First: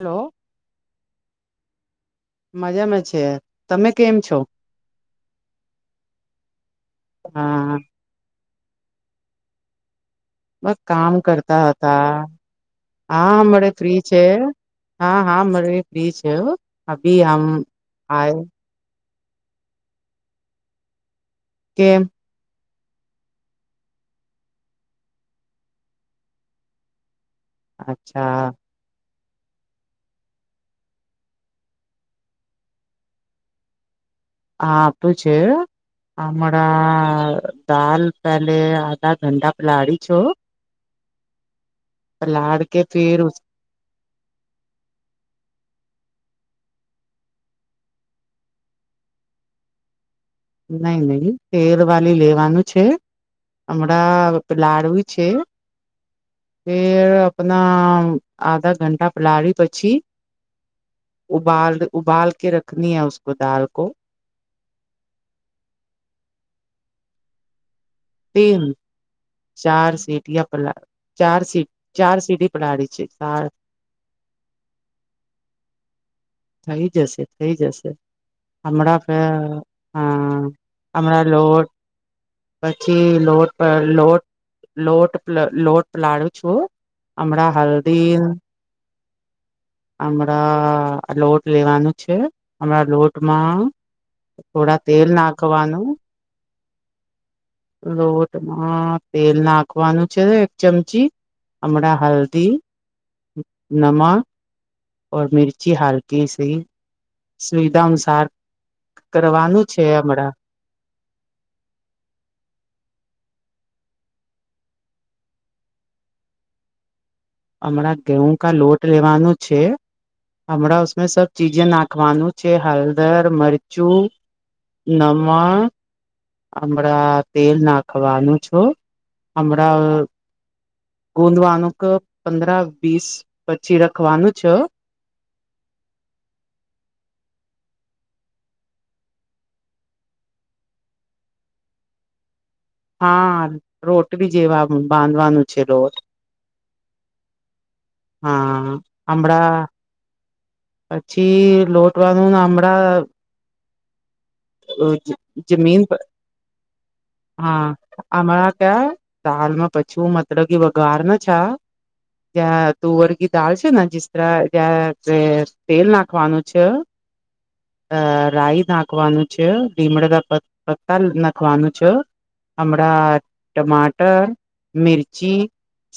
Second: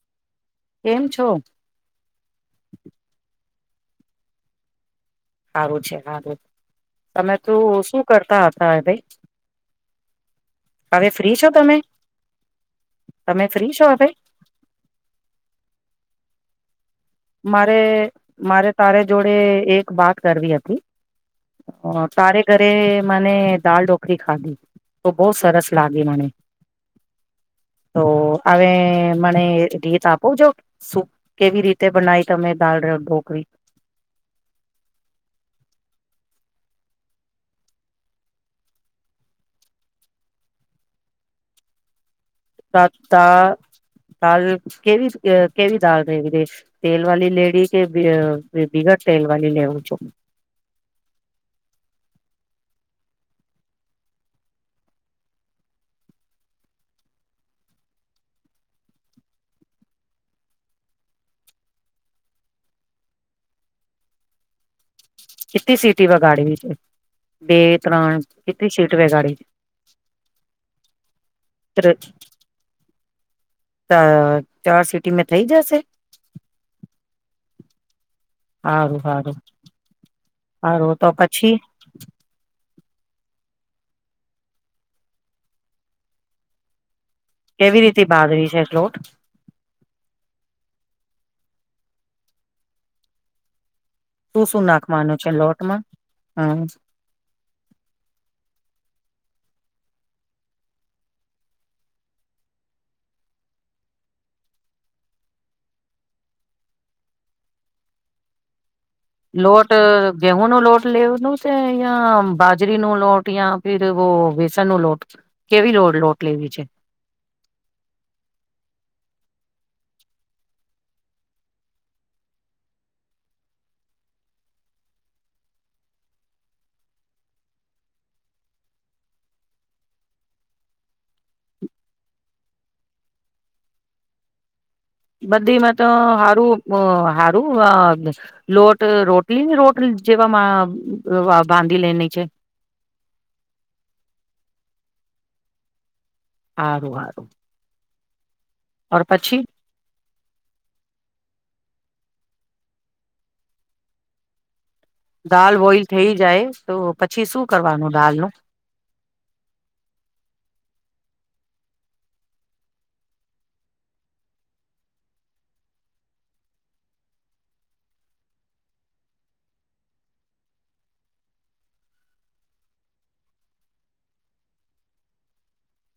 Hello. કેમ છો? મજામાં છે. તમે કેમ છો. [inaudible] છે સારું તમે તો હા શું કરતા હતા. હા [inaudible] બ કામ કરતા હતા હા તમે મરે છો ફ્રી હવે? છે, હા હા મરે ફ્રી છે. કેવ. મારે મારે તારે. જોડે એક વાત કરવી હતી. કેમ [inaudible] મને દાલ [unintelligible] કરી ખાધી તો બહ સરસ લાગી મને. તો અચ્છા આ [inaudible] મને રીત આપું જો શું કેવી રીતે. તે બનાઈ તમે દાલ [inaudible] [unintelligible] હાટું છે હમણાં દાલ પેલે આધા ધંધા પલાળી છો. પલાળ કે [unintelligible] ફેર દાલ કેવી કેવી દાલ [inaudible] તેલ વાળી લેડી કે બીગર તેલ વાળી લો [unintelligible] નહી નહી તેલ વાળલી લેવાનું છે, હમણાં પલાળવી છે, તેેર આપણા આધા ઘંટા પલાળી પછી ઉબાલ ઉબાલ કે [unintelligible] દાલ. [inaudible] [unintelligible] સીટી વગાડવી [inaudible] કેટલી [unintelligible] સીટ વગાડી ચાર સીટી [inaudible] ચારી ચાર સીટી પલાળી છે, ચાર ચાર સીટી મેં થઈ જશે થઈ જશે. થઈ જશે. સારું [inaudible] ફે સારું હ સારું તો પછી આપણા [unintelligible] પછી લોટ [inaudible] લોટ લોટ લોટ પ લડું. [unintelligible] [inaudible] કેવી રીતે બાજરી છે લોટ આ લોટ લેવાનું છે, હમણાં લોટમાં. શું શું થોડા તેલ નાખવાનું છે, લોટમાં નાખવાનું [unintelligible] લોટમાં તેલ નાખવાનું છે, એક ચમચી હમણાં હલ્દી. નમાં. [inaudible] મિર્ચી હાલકી [unintelligible] સુવિધા [inaudible] લોટ છે હમણાં ગેહં ન લોટ લેવનું છે, યા બાજરીનું લોટ યા. [unintelligible] વ્યસન [inaudible] લોટ કેવી લોટ લેવી છે. [inaudible] ગેહૂ કા લોટ લેવાનું છે, [unintelligible] [inaudible] ચીજે નાખવાનું છે, હલદર મરચું નમક. હમણાં તેલ નાખવાનું છો હમણાં ગુંદવાનું પંદર વીસ પછી રખવાનું છે. બધીમાં તો [inaudible] લોટ રોટલી ને રોટ જેવામાં બાંધી લેની છે. હા [inaudible] બી જેવા બાંધવાનું છે, [inaudible] હારું હારું. હા [inaudible] પછી લોટવાનું નામડા. અહ દાલ જમીન બોઈલ પર, થઈ જાય તો પછી શું હા કરવાનું દાલનું આમણાં ક્યા, દાળમાં પછું મતળગી વઘાર ન અચ્છા [unintelligible] તુઅર કી દાળ છે ને જીસ તરહ [unintelligible] તે તેલ નાખવાનું છ, અહ રાય નાખવાનું છ, લીમડા કા પ પત્તા નાખવાનું છ, હમણા ટમાટર, મિર્ચી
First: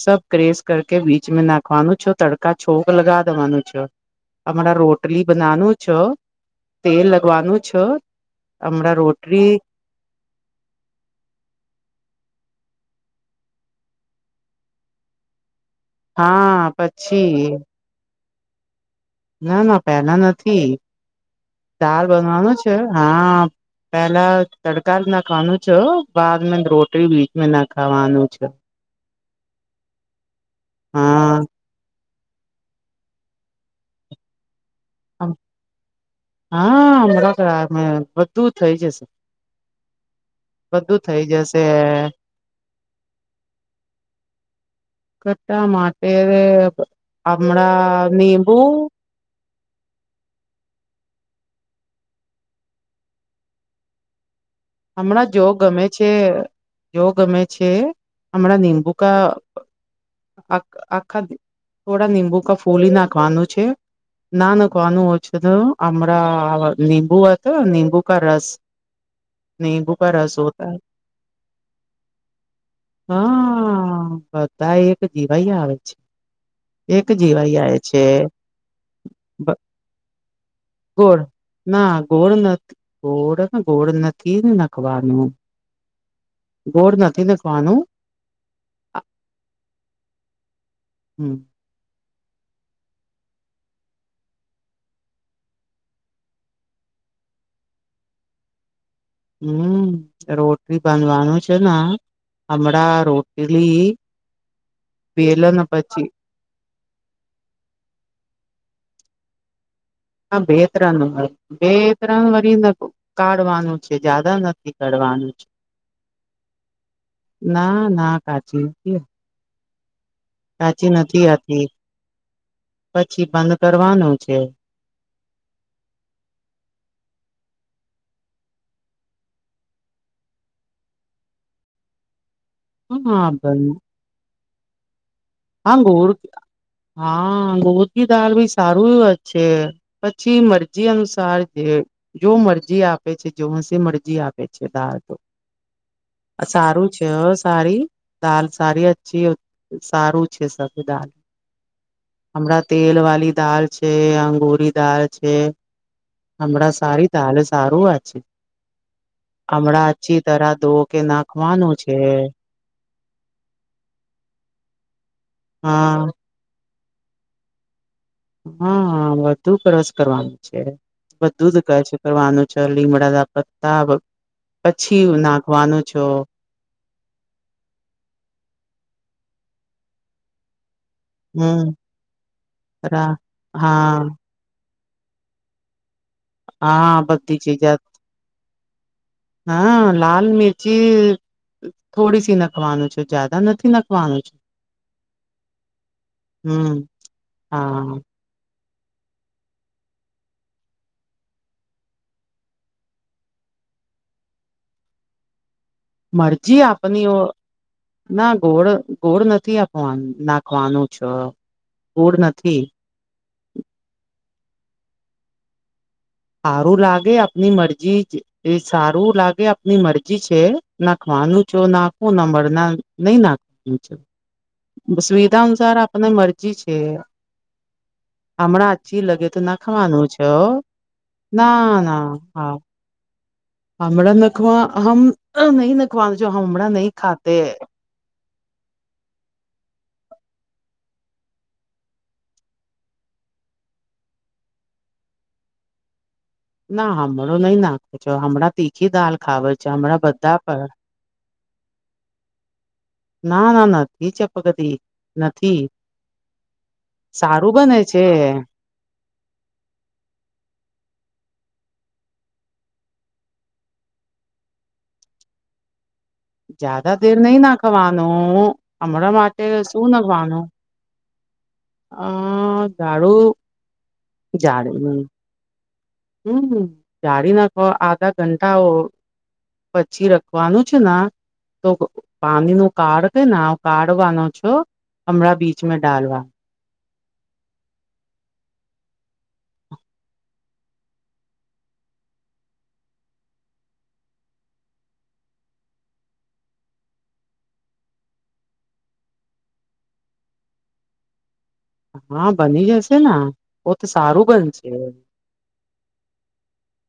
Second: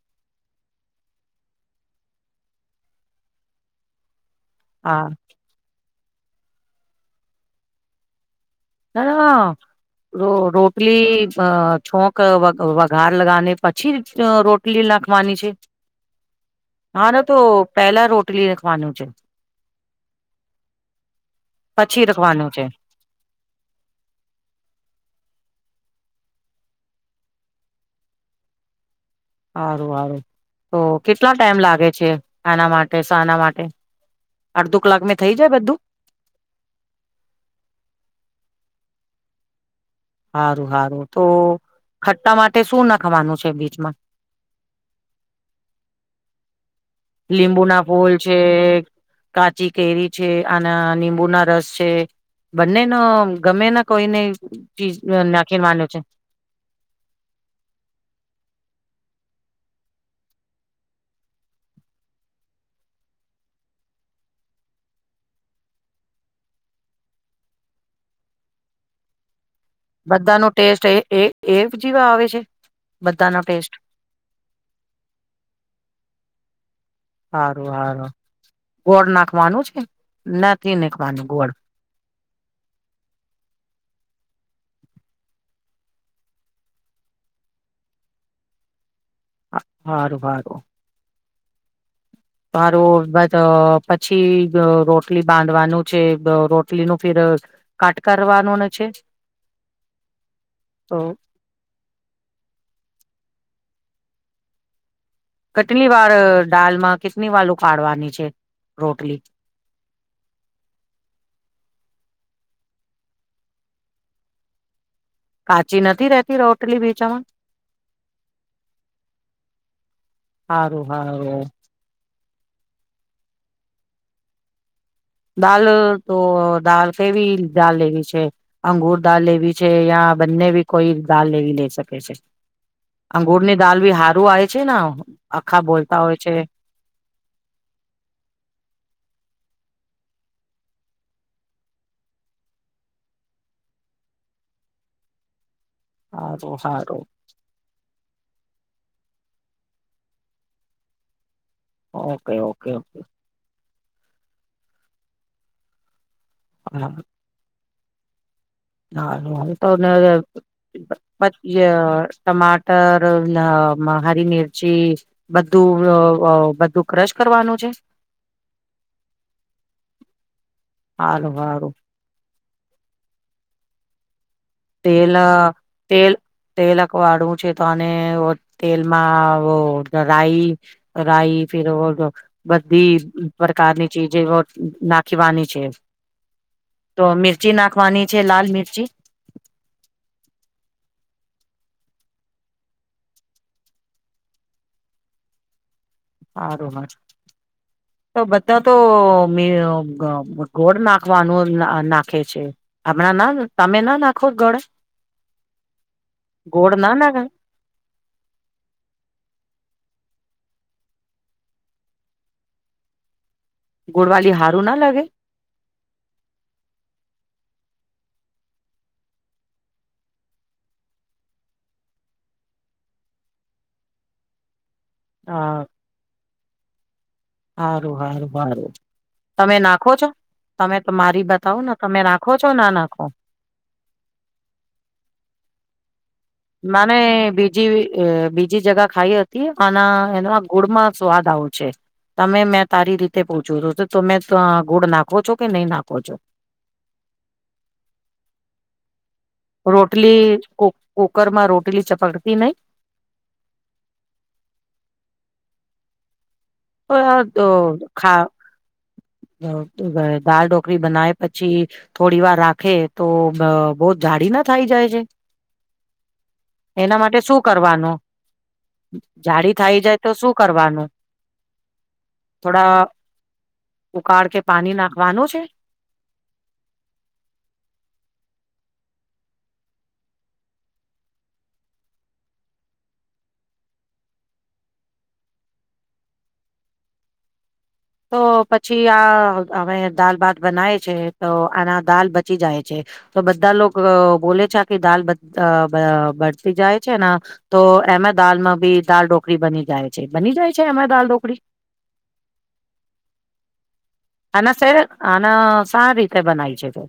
સબ ક્રેસ કર કે બીચ મેં નાખ વાનું છ, તડકા છોક લગાવ દેવાનું છો. હમણાં હા રોટલી બનાનું છ, તેલ લગવાનું છ. ના, ના ર રોટલી અહ છોક વક વક ઘાર લગાને પછી જ રોટલી નાખવાની છે. હા પછી. લી નખવાનું ના-ના પેહલા નથી, પછી દાળ રખવાનું બનવાનું છે, હા. પેલા તડકા જ ના ખાવાનું છે બાદ રોટલી બીજ ના ખાવાનું છે સારું સારું તો કેટલા હા ટાઈમ લાગે છે આના માટે શાના માટે અડધો કલાક મેં થઈ જાય બધું હા અમરા બધું થઇ જશે. સારું બધું સારું થઈ તો જશે ખટ્ટા માટે શું નાખવાનું છે બીચમાં કટા [inaudible] લીંબુ ના હમણાં ફૂલ છે નીંબુ કાચ કાચી કેરી છે આના નીબુંના રસ છે બંને ન ગમે ના કોઈને ચીજ હમણાં જો નાખીને ગમે માન્યું છે જો ગમે છે હમણાં નિબુ આખા થોડા નિંબુ ક ફૂલી નાખવાનું છે. ના નાખવાનું ઓછું તો હમણાં નિંબુ હત નીંબુ કા રસ નીબુકા રસ બધાનો હોતા ટેસ્ટ એ એ એ જેવા આવે છે બધાનો ટેસ્ટ હા બધા એક જીવાઈ આવે છે એક જીવાઈ હારું આવે છે હારું ગોળ નાખવાનું છે નથી ગોળ નાખવાનું ના ગોળ નથી ગોળ ગોળ નથી નખવાનું ગોળ નથી નાખવાનું. હા રું હા રું હમ. હારું પછી રોટલી બાંધવાનું છે રોટલીનું ફિર કટ કરવાનું ન છે. હમ રોટલી તો બનવાનું છે ને હમણાં રો પળી કેટલી વાર દાલમાં કેટલી વાલ ઉકાળવાની છે? રોટલી? હા બે ત્રણ બે ત્રણ વીને કાઢવાનું છે જ્યાદા નથી. ચડવાનું છે, કાચી નથી રેતી રોટલી બીચામાં ના ના કાચી કે હારું કાચી નથી હારું આતી. પછી બંધ કરવાનું છે. દાલ તો દળ કેવી દાલ લેવી છે અંગુર દાલ લેવી છે યા બંને બી કોઈ દાલ લેવી લઈ શકે છે. હા અંગુર ની દાલ ભી હારું આય. છે ના. હા ગોળ હા ગોળ ક દાળ ભી સારું એ જ છે. પછી મરજી અનુસાર જે જો મરજી આપે છે જો હશે મરજી આપે છે દાર. હારું સારું હારું છે સારી. દાલ સારી અચછી સારું. અચછે સ દા. ઓકે અણા ઓકે તેલ ઓકે વાી દ. છે અંગુરી દાળ છે. હમણા સારી તાલસ. સારું આ છે. હ તો હમણાં અચ્છી તરહ ધો કે નાખવાનું છે. ટમાટર. હરી મરચી. હા બધું બધું. ક્રશ કરવાનું છે. હા વધુ કરસ કરવાનું. હારું બધું જ ક હારું છે કરવાનું છે લીમડા પતા. તેલ તેલ તેલક વાળું છે તો અને તેલમાં. રાઈ. રઈ હમ ફર બધદી રા પ્રકારની હા ચીજ. નાખીવાની છે. હા તો બધી મિરચી ચીજા નાખવાની છે લાલ મિરચી. જી. હા લાલ મિરચી થોડી સી નાખવાનું છે જ્યાદા નથી નાખવાનું છે. સારું હમ હ હા તો બ. તો ગોળ નાખવાનું નાખે છે આપણાં ના તમે ના નાખો ગોળ. મરજી ના આપની ઓ નાખે ના ગોળ ગોળ નથી આપવાની. નાખવાનું છ ગૂળ નથી. ગુડવાલી હારું ના લગે. સારું લાગે આપની મરજી સારું લાગે આપની મરજી છે નાખવાનું છો નાખું ના મળના નહી નાખવાનું છે. સુવિધા અનુસાર આપને મરજી છે. સારું સારું હમણાં સારું અછી લગે તો તમે નાખો નાખવાનું છો છે તમે તો મારી બતાવો ને તમે નાખો છો ના નાખો. હમડા નખવા હમ નઈ. મને બીજી બીજી જગા ખાઈ હતી અનેના એ ગુળમાં સ્વાદ આવો છે, તમે મેં તારી રીતે પૂછવ હતું તોમેં ગુળ નાખો છો કે નહી નાખો છો? ના હમણાં નહી નાખો છો, હમણાં તીખી ખબર ચામડા બધા રોટલી પર, કુ કુકરમાં રોટલી ચપકતી નહી ના ના નથી ચપકતી નથી. તો સારું બને છે. દાળ ઢોકળલી બનાવે પછી, થોડી વાર રાખે તો બહ જાડી ના થાય જાય છે? એના જ્યાદા દર માટે નહી શું કરવાનું? નાખવાનું હમણાં માટે જાડી થઈ શું જાય તો નાખવાનું. કરવાનું અ થોડા જાડું ઉકાળ કે પાણી જાડું નાખવાનું છે? હમ જાળી નાખ આધા ઘંટા પછી રખવાનું છે, તો પાણી ન કાળ કે કાઢવાનો છો, હમણાં બીચમાં ડાલવા. તો પછી આ હવે દાલ ભાત બનાય છે તો આના દાલ બચી જાય છે, તો બધા લોકો બોલે છે આ કે દાલ બળતી જાય છેને, તો એમાં દાલમાં બી દાલ ઢોકળી બની જાય છે બની જાય છે એમાં દાલ ઢોકળી? હા બની જશે ના. અનેના આને સારી રીતે બનાય છે. તો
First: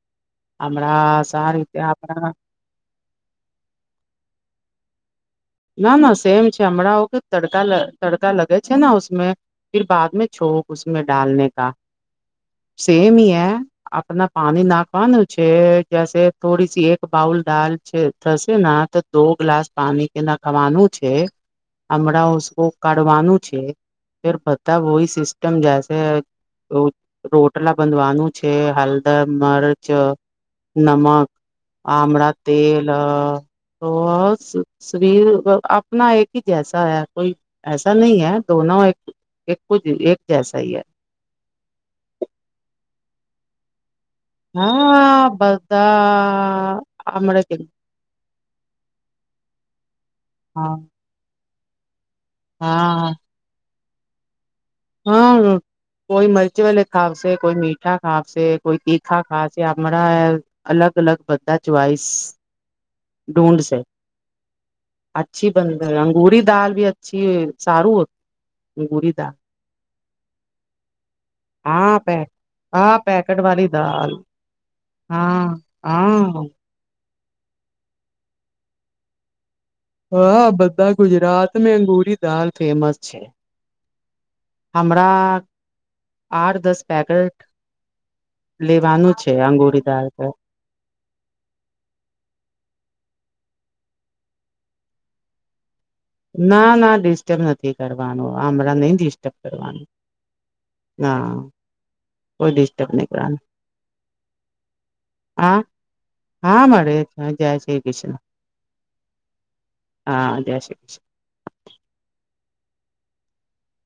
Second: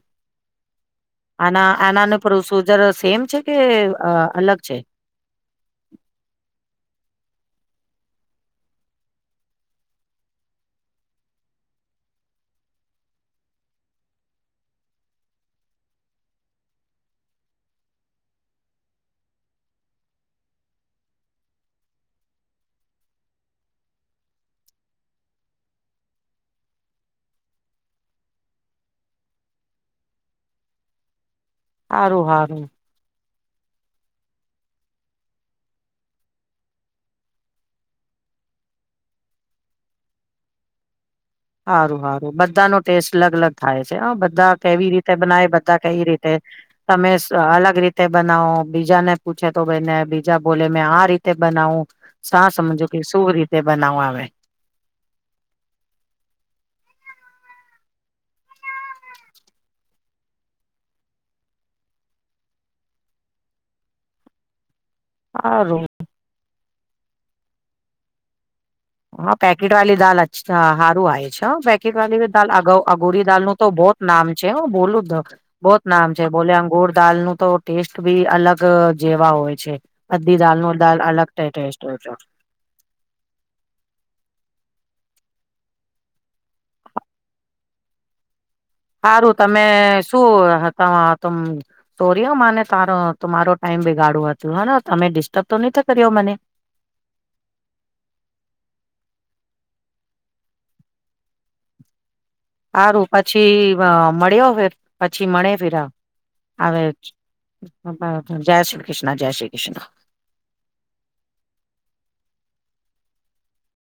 હમણાં સારી આના રીતે આનાનું આપણા પ્રોસીજર સેમ છે કે અલગ છે. ના ના સેમ છે હમણા ઓ કે તડકા તડકા લગે છે ને ઉમે ફિર બાદમે છોંકમે ડાલને કા સેમ હી હે આપના પાણી નાખવાનું છે જસે થોડી સી એક બાઉલ ડાલ છે થશે તો દો ગ્લાસ પાણી એ ના ખાવાનું છે હમણાં ઉકો કાઢવાનું છે ફે બધા વય સિસ્ટમ જસે રોટલા બંધવાનું છે હલદર મર્ચ નમક. આમળ હારું હારું તેલ. હસ. શરીર આપના એક હ જૈસા હૈ કોઈ એસાા નહી હૈ દોન એક એકજ એક જૈસા હ હૈ. હા રું હા રું બધા નો ટેસ્ટ અલગ અલગ થાય છે. બધા કેવી રીતે હા બનાય બધા કેવી રીતે તમે આમળે કે અલગ રીતે બનાવો બીજા ને પૂછે તો ભાઈને બીજા બોલે હા મેં આ રીતે. બનાવું. સા સમજો કે હા શું રીતે. બનાવ આવે. હા કોઈ મરચ વલે ખાવશે કોઈ મીઠા ખાવશે કોઈ તીખા ખાશે હણા અલગ અલગ બધા ચોઈસ. ઢૂંઢશે. અચછી હારું બન અંગૂરી દાલ. પછી સારું. અંગૂરી હા દાલ પેકેટ વાળલી દ સારું આવે છે પેકેટ હા પે વાળી દ હા અગોરી પેકેટ દાલનુંું તો વાલી બહત દાલ નામ છે હું બોલું હા બહત નામ છે હા બોલે અંગોર. દાલ નું તો ટેસ્ટ બી અલગ જેવા હોય. છે બધી હા દાલ નો બધા દાલ અલગ ગુજરાત મે ટેસ્ટ હોય છે અંગુરી દાલ ફેમસ છે. અમણા આઠ દસ પેકેટ લેવાનું હારું છે તમે અંગૂરી દાલ શું ત ત સોર્યો મને તારો તમારો ટાઈમ બિગાડુ હતું, હેંને તમે ડિસ્ટર્બ તો નઈ થ ના, ના ડિસ્ટર્બ નથી કરવાનું, અમણાં નઈ ડિસ્ટર્બ કરવાના, હા. હારું પછી વ મળ્યો પછી મળે હા ફિર આ હા આવે, મળે જય શ્રી કૃષ્ણ [unintelligible] જય શ્રી કૃષ્ણ, જય શ્રી કૃષ્ણ. હા જય શ્રી કૃષ્ણ